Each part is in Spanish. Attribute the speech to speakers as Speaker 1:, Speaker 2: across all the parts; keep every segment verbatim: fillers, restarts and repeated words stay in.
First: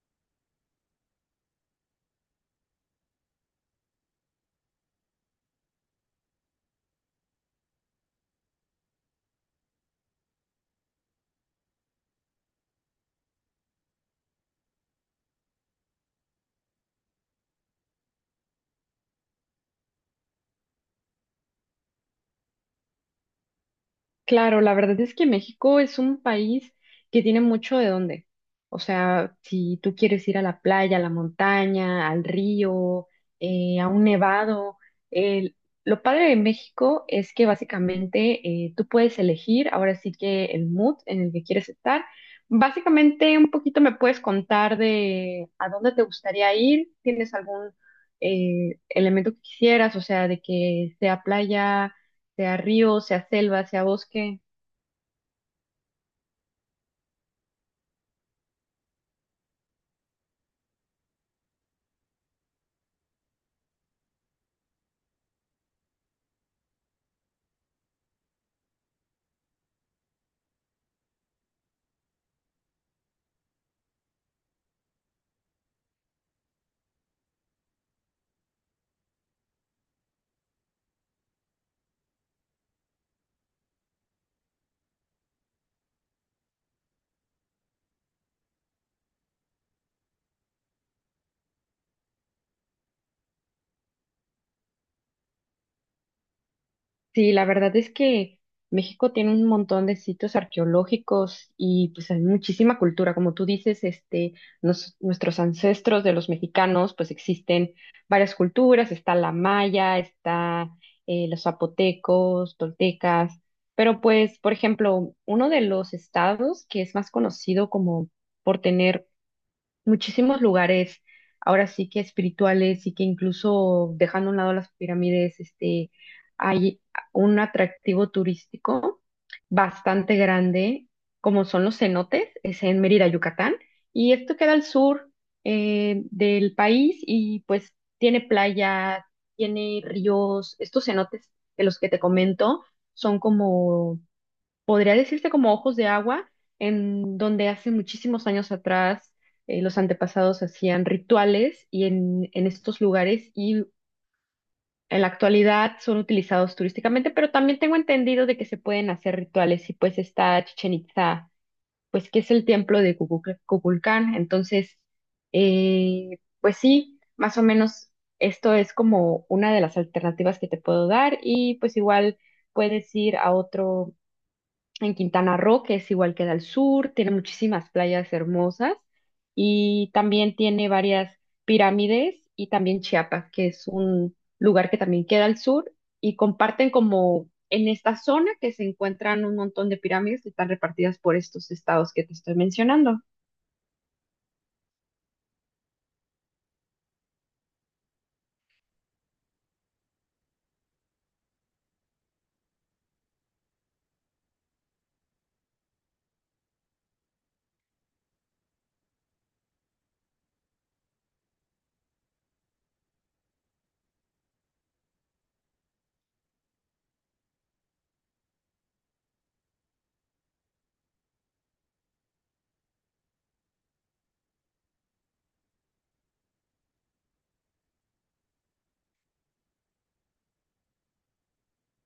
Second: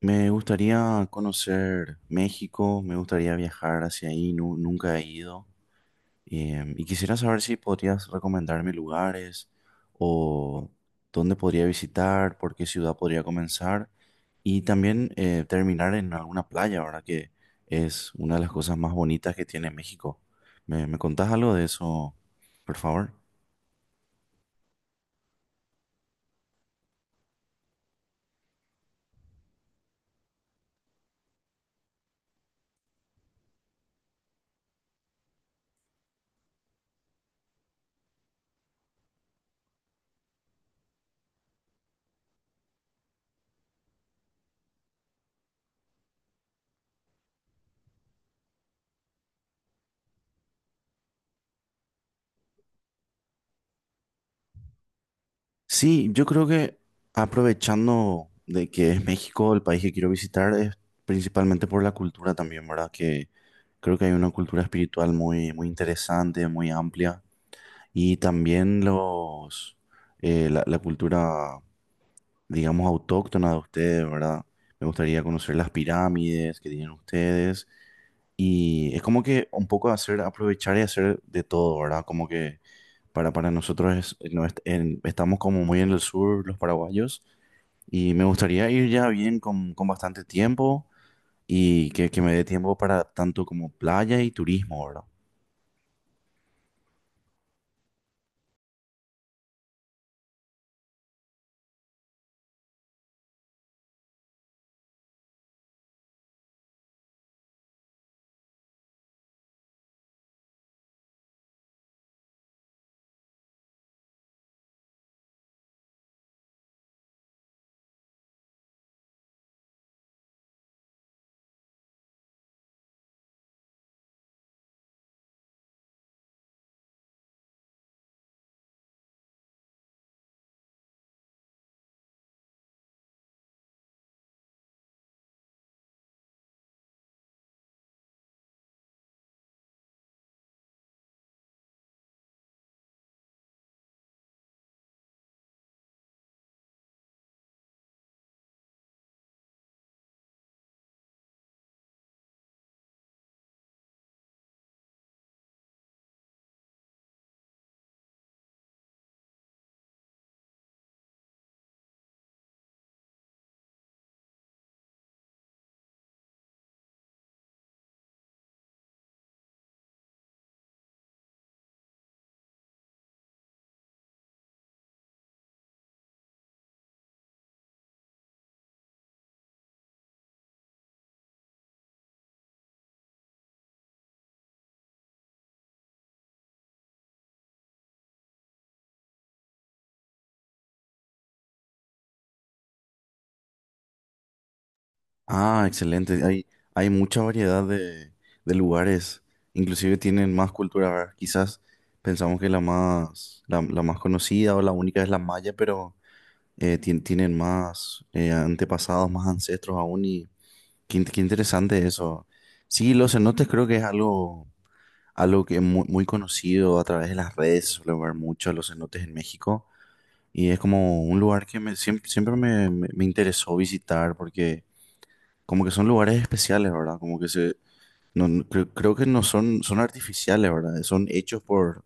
Speaker 1: Me gustaría conocer México, me gustaría viajar hacia ahí, nu- nunca he ido. Em, y quisiera saber si podrías recomendarme lugares o dónde podría visitar, por qué ciudad podría comenzar y también eh, terminar en alguna playa, ¿verdad? Que es una de las cosas más bonitas que tiene México. ¿Me, me contás algo de eso, por favor?
Speaker 2: Claro, la verdad es que México es un país que tiene mucho de dónde. O sea, si tú quieres ir a la playa, a la montaña, al río, eh, a un nevado, el- lo padre de México es que básicamente eh, tú puedes elegir ahora sí que el mood en el que quieres estar. Básicamente un poquito me puedes contar de a dónde te gustaría ir, tienes algún eh, elemento que quisieras, o sea, de que sea playa, sea río, sea selva, sea bosque.
Speaker 1: Sí, yo creo que aprovechando de que es México el país que quiero visitar, es principalmente por la cultura también, ¿verdad? Que creo que hay una cultura espiritual muy, muy interesante, muy amplia. Y también los, eh, la, la cultura, digamos, autóctona de ustedes, ¿verdad? Me gustaría conocer las pirámides que tienen ustedes. Y es como que un poco hacer, aprovechar y hacer de todo, ¿verdad? Como que para, para nosotros es- no, est- en- estamos como muy en el sur, los paraguayos. Y me gustaría ir ya bien con, con bastante tiempo y que, que me dé tiempo para tanto como playa y turismo, ¿verdad?
Speaker 2: Sí, la verdad es que México tiene un montón de sitios arqueológicos y pues hay muchísima cultura. Como tú dices, este, nos- nuestros ancestros de los mexicanos, pues existen varias culturas, está la maya, está eh, los zapotecos, toltecas, pero pues, por ejemplo, uno de los estados que es más conocido como por tener muchísimos lugares, ahora sí que espirituales y que incluso dejando a un lado las pirámides, este, hay un atractivo turístico bastante grande, como son los cenotes, es en Mérida, Yucatán, y esto queda al sur eh, del país y pues tiene playa, tiene ríos, estos cenotes de los que te comento son como podría decirse como ojos de agua, en donde hace muchísimos años atrás eh, los antepasados hacían rituales y en, en estos lugares y en la actualidad son utilizados turísticamente, pero también tengo entendido de que se pueden hacer rituales y pues está Chichen Itza, pues que es el templo de Cucuc- Cuculcán. Entonces, eh, pues sí, más o menos esto es como una de las alternativas que te puedo dar y pues igual puedes ir a otro en Quintana Roo, que es igual que al sur, tiene muchísimas playas hermosas y también tiene varias pirámides, y también Chiapas, que es un lugar que también queda al sur y comparten como en esta zona que se encuentran un montón de pirámides que están repartidas por estos estados que te estoy mencionando.
Speaker 1: Ah, excelente. Hay, hay mucha variedad de, de lugares. Inclusive tienen más cultura, ¿verdad? Quizás pensamos que la más, la, la más conocida o la única es la maya, pero eh, tien- tienen más eh, antepasados, más ancestros aún. Y qué, in- qué interesante eso. Sí, los cenotes creo que es algo algo que es muy, muy conocido a través de las redes, se suele ver mucho a los cenotes en México y es como un lugar que me, siempre, siempre me, me- me interesó visitar porque como que son lugares especiales, ¿verdad? Como que se, no, no- creo, creo que no son, son artificiales, ¿verdad? Son hechos por,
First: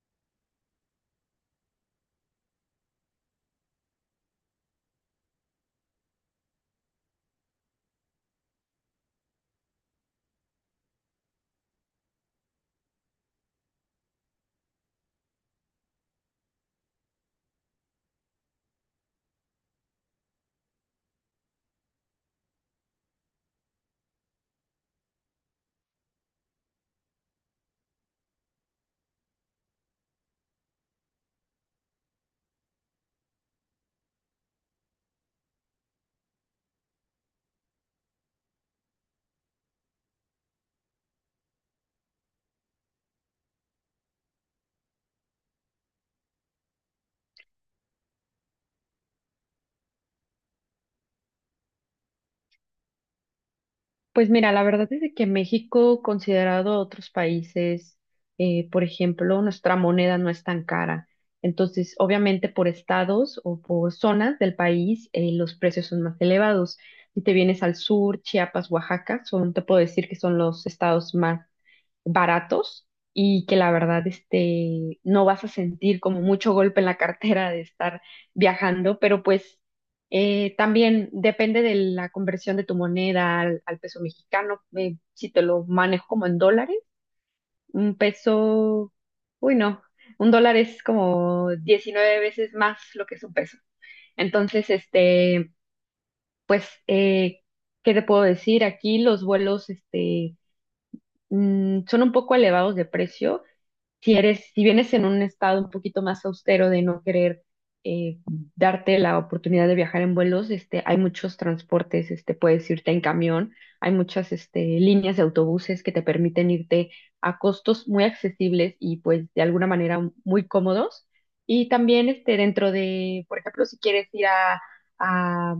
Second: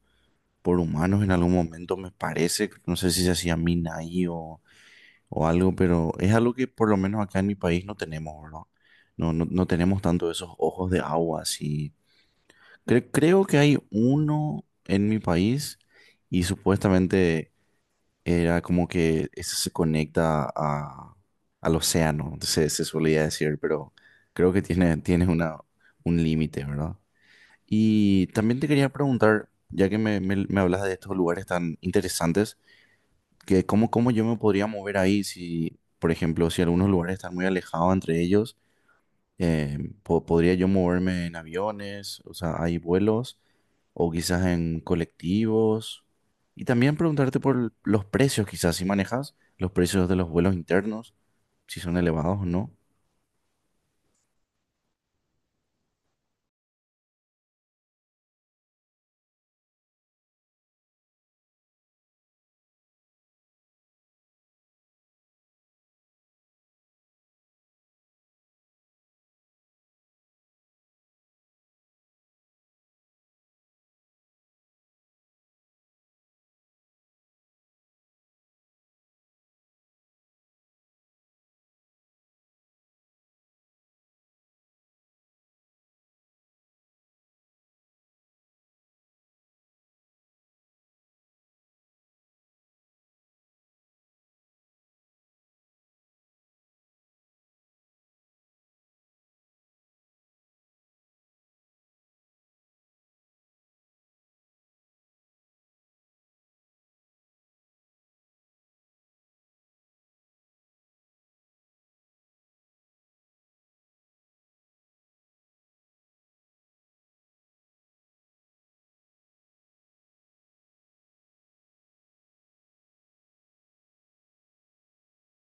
Speaker 1: por humanos en algún momento, me parece, no sé si se hacía mina ahí o, o algo, pero es algo que por lo menos acá en mi país no tenemos, ¿verdad? No, no, no tenemos tanto esos ojos de agua así. Cre- creo que hay uno en mi país y supuestamente era como que eso se conecta a, al océano, se, se solía decir, pero creo que tiene, tiene una, un límite, ¿verdad? Y también te quería preguntar, ya que me, me, me hablas de estos lugares tan interesantes, que cómo, cómo yo me podría mover ahí si, por ejemplo, si algunos lugares están muy alejados entre ellos, eh, po- ¿podría yo moverme en aviones? O sea, ¿hay vuelos? O quizás en colectivos. Y también preguntarte por los precios, quizás si manejas los precios de los vuelos internos, si son elevados o no.
Speaker 2: Pues mira, la verdad es de que México, considerado a otros países, eh, por ejemplo, nuestra moneda no es tan cara. Entonces, obviamente por estados o por zonas del país, eh, los precios son más elevados. Si te vienes al sur, Chiapas, Oaxaca, son, te puedo decir que son los estados más baratos y que la verdad este, no vas a sentir como mucho golpe en la cartera de estar viajando, pero pues eh, también depende de la conversión de tu moneda al, al peso mexicano. eh, si te lo manejo como en dólares, un peso, uy no, un dólar es como diecinueve veces más lo que es un peso. Entonces, este, pues, eh, ¿qué te puedo decir? Aquí los vuelos, este, mm, son un poco elevados de precio. Si eres, si vienes en un estado un poquito más austero de no querer eh, darte la oportunidad de viajar en vuelos, este, hay muchos transportes, este, puedes irte en camión, hay muchas este, líneas de autobuses que te permiten irte a costos muy accesibles y pues de alguna manera muy cómodos. Y también, este, dentro de, por ejemplo, si quieres ir a a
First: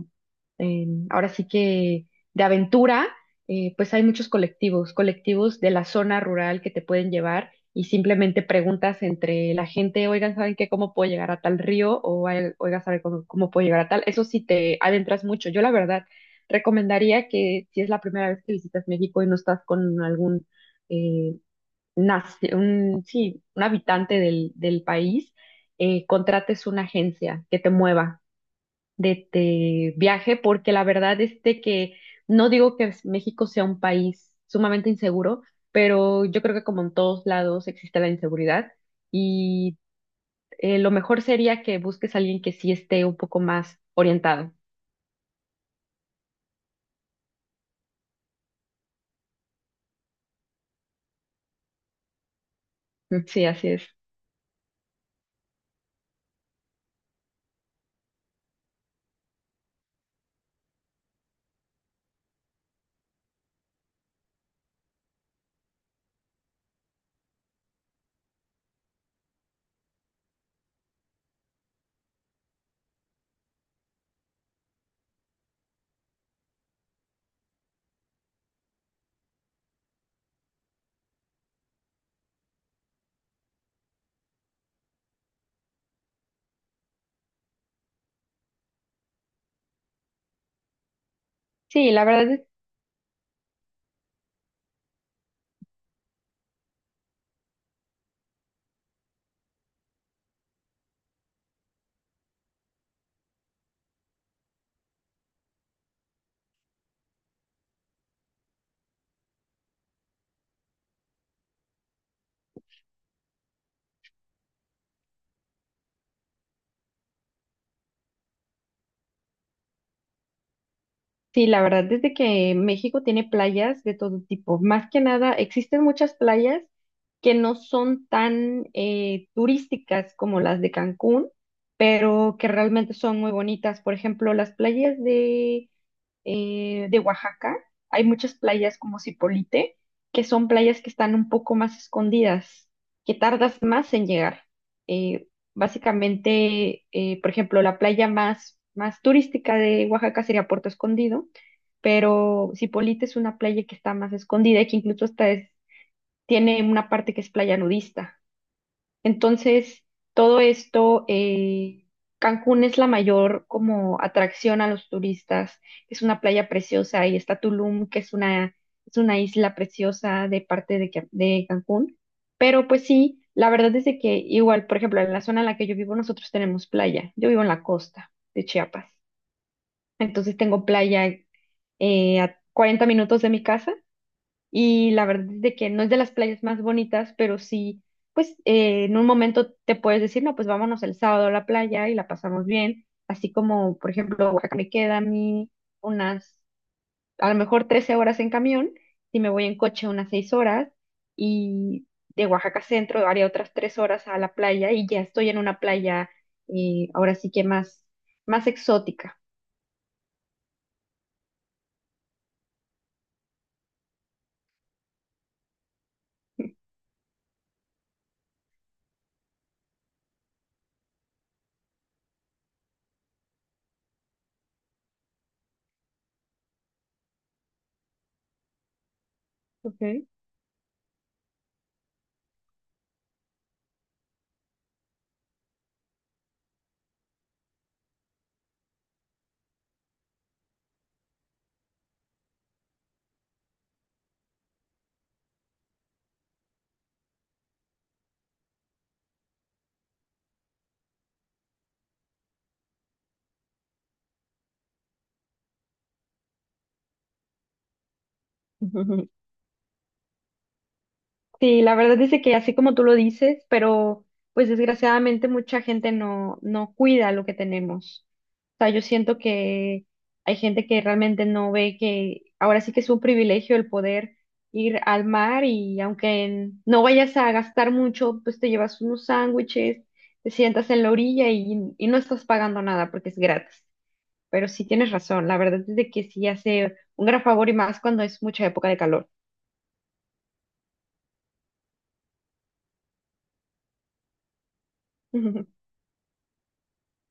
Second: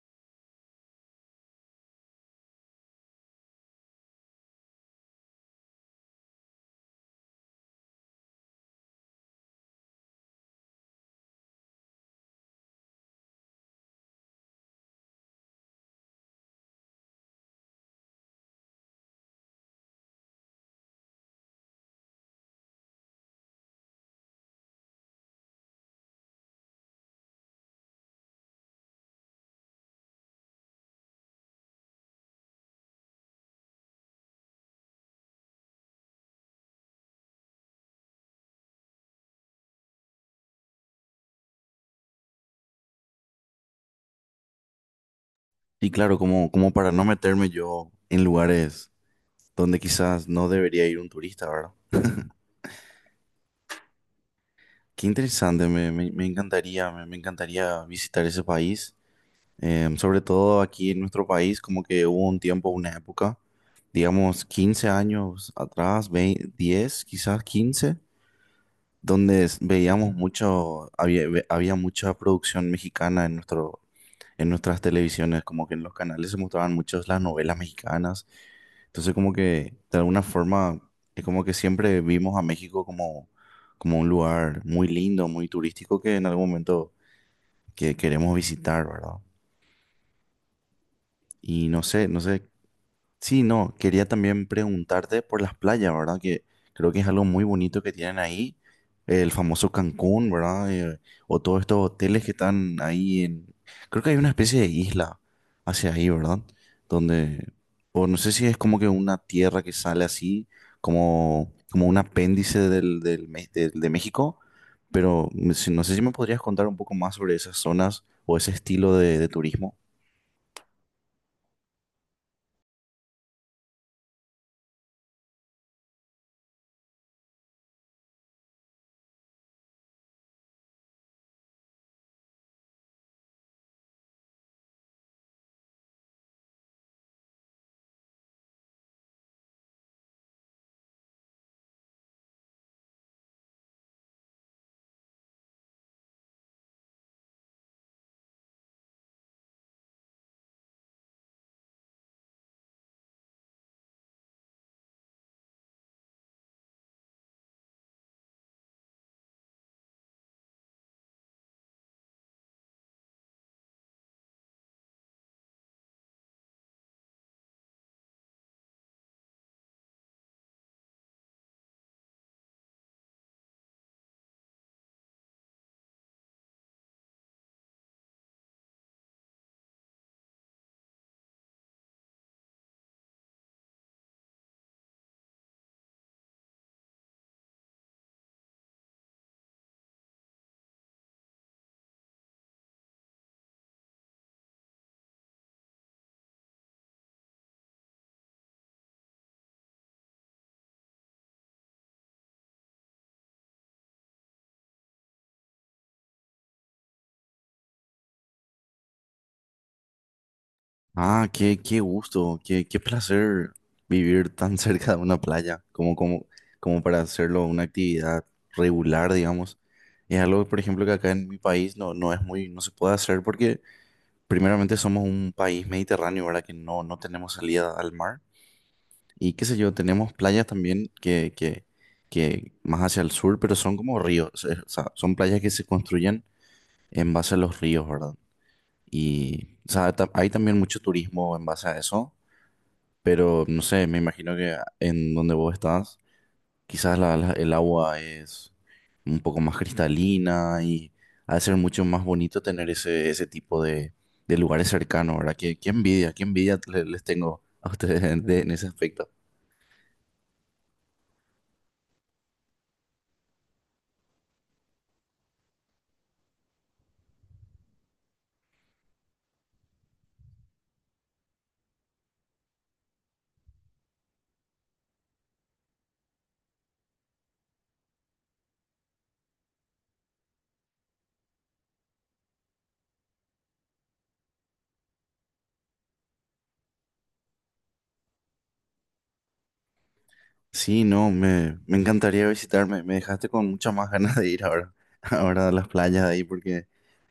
Speaker 2: en- ahora sí que de aventura, eh, pues hay muchos colectivos, colectivos de la zona rural que te pueden llevar, y simplemente preguntas entre la gente: oigan, ¿saben qué? ¿Cómo puedo llegar a tal río? O "oigan, oigan, ¿saben cómo, cómo puedo llegar a tal?". Eso sí, te adentras mucho. Yo la verdad recomendaría que si es la primera vez que visitas México y no estás con algún, eh, naci- un, sí, un habitante del, del país, eh, contrates una agencia que te mueva de, de viaje, porque la verdad es de que no digo que México sea un país sumamente inseguro, pero yo creo que como en todos lados existe la inseguridad, y eh, lo mejor sería que busques a alguien que sí esté un poco más orientado.
Speaker 1: Y claro, como, como para no meterme yo en lugares donde quizás no debería ir un turista, ¿verdad?
Speaker 2: Sí, así es.
Speaker 1: Qué interesante, me, me- me encantaría, me, me encantaría visitar ese país. Eh, sobre todo aquí en nuestro país, como que hubo un tiempo, una época, digamos quince años atrás, dos mil diez, quizás quince, donde s- veíamos mucho, había, ve- había mucha producción mexicana en nuestro, en nuestras televisiones, como que en los canales se mostraban muchas las novelas mexicanas. Entonces como que de alguna forma es como que siempre vimos a México como, como un lugar muy lindo, muy turístico que en algún momento que queremos visitar, ¿verdad? Y no
Speaker 2: Sí, la
Speaker 1: sé, no
Speaker 2: verdad es
Speaker 1: sé sí, no, quería también preguntarte por las playas, ¿verdad? Que creo que es algo muy bonito que tienen ahí, el famoso Cancún, ¿verdad? Eh, o todos estos hoteles que están ahí en... Creo que hay una especie de isla hacia ahí, ¿verdad? Donde... O no sé si es como que una tierra que sale así, como, como un apéndice del, del, Me- del- de México, pero me- si- no sé si me podrías contar un poco más sobre esas zonas o ese estilo de de turismo.
Speaker 2: Sí, la verdad, desde que México tiene playas de todo tipo. Más que nada, existen muchas playas que no son tan eh, turísticas como las de Cancún, pero que realmente son muy bonitas. Por ejemplo, las playas de eh, de Oaxaca, hay muchas playas como Zipolite, que son playas que están un poco más escondidas, que tardas más en llegar. Eh, básicamente, eh, por ejemplo, la playa más, más turística de Oaxaca sería Puerto Escondido, pero Zipolite es una playa que está más escondida y que incluso hasta es- tiene una parte que es playa nudista. Entonces, todo esto, eh, Cancún es la mayor como atracción a los turistas. Es una playa preciosa, y está Tulum, que es una, es una isla preciosa, de parte de, Ca- de Cancún. Pero pues sí, la verdad es de que igual, por ejemplo, en la zona en la que yo vivo, nosotros tenemos playa. Yo vivo en la costa de Chiapas. Entonces tengo playa eh, a cuarenta minutos de mi casa, y la verdad es de que no es de las playas más bonitas, pero sí, pues eh, en un momento te puedes decir: no, pues vámonos el sábado a la playa y la pasamos bien. Así como, por ejemplo, Oaxaca me queda a mí unas, a lo mejor trece horas en camión, si me voy en coche unas seis horas, y de Oaxaca Centro haría otras tres horas a la playa y ya estoy en una playa eh, ahora sí que más, más exótica.
Speaker 1: Ah, qué, qué gusto, qué, qué placer vivir tan cerca de una playa, como, como, como para hacerlo una actividad regular, digamos. Es algo, por ejemplo, que acá en mi país no, no es muy, no se puede hacer porque primeramente somos un país mediterráneo, ¿verdad? Que no, no tenemos salida al mar. Y qué sé yo,
Speaker 2: Ok.
Speaker 1: tenemos playas también que, que, que más hacia el sur, pero son como ríos, o sea, son playas que se construyen en base a los ríos, ¿verdad? Y, o sea, ta- hay también mucho turismo en base a eso, pero no sé, me imagino que en donde vos estás, quizás la- la- el agua es un poco más cristalina y ha de ser mucho más bonito tener ese, ese tipo de, de lugares cercanos, ¿verdad? Qué, qué envidia, qué envidia le- les tengo a ustedes en, de- en ese aspecto.
Speaker 2: Sí, la verdad dice que así como tú lo dices, pero pues desgraciadamente mucha gente no, no cuida lo que tenemos. O sea, yo siento que hay gente que realmente no ve que ahora sí que es un privilegio el poder ir al mar, y aunque en- no vayas a gastar mucho, pues te llevas unos sándwiches, te sientas en la orilla y, y no estás pagando nada porque es gratis. Pero sí tienes razón, la verdad es de que sí hace un gran favor y más cuando es mucha época de calor.
Speaker 1: Sí, no, me, me encantaría visitarme. Me dejaste con muchas más ganas de ir ahora, ahora a las playas de ahí, porque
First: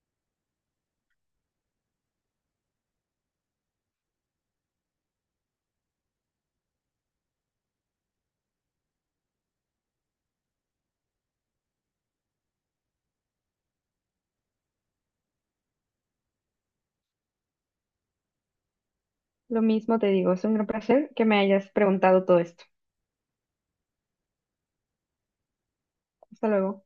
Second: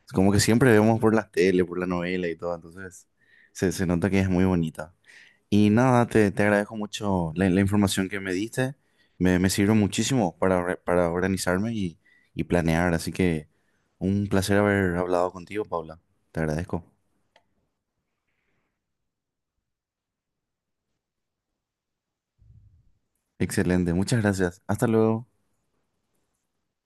Speaker 1: es como que siempre vemos por las tele, por la novela y todo, entonces se, se nota que es muy bonita. Y nada, te, te agradezco mucho la, la información que me diste. Me, me sirve muchísimo para, or- para organizarme y, y planear. Así que un placer haber hablado contigo, Paula. Te agradezco.
Speaker 2: Lo mismo te digo, es un gran placer que me hayas preguntado todo esto.
Speaker 1: Excelente. Muchas gracias. Hasta luego.
Speaker 2: Hasta luego.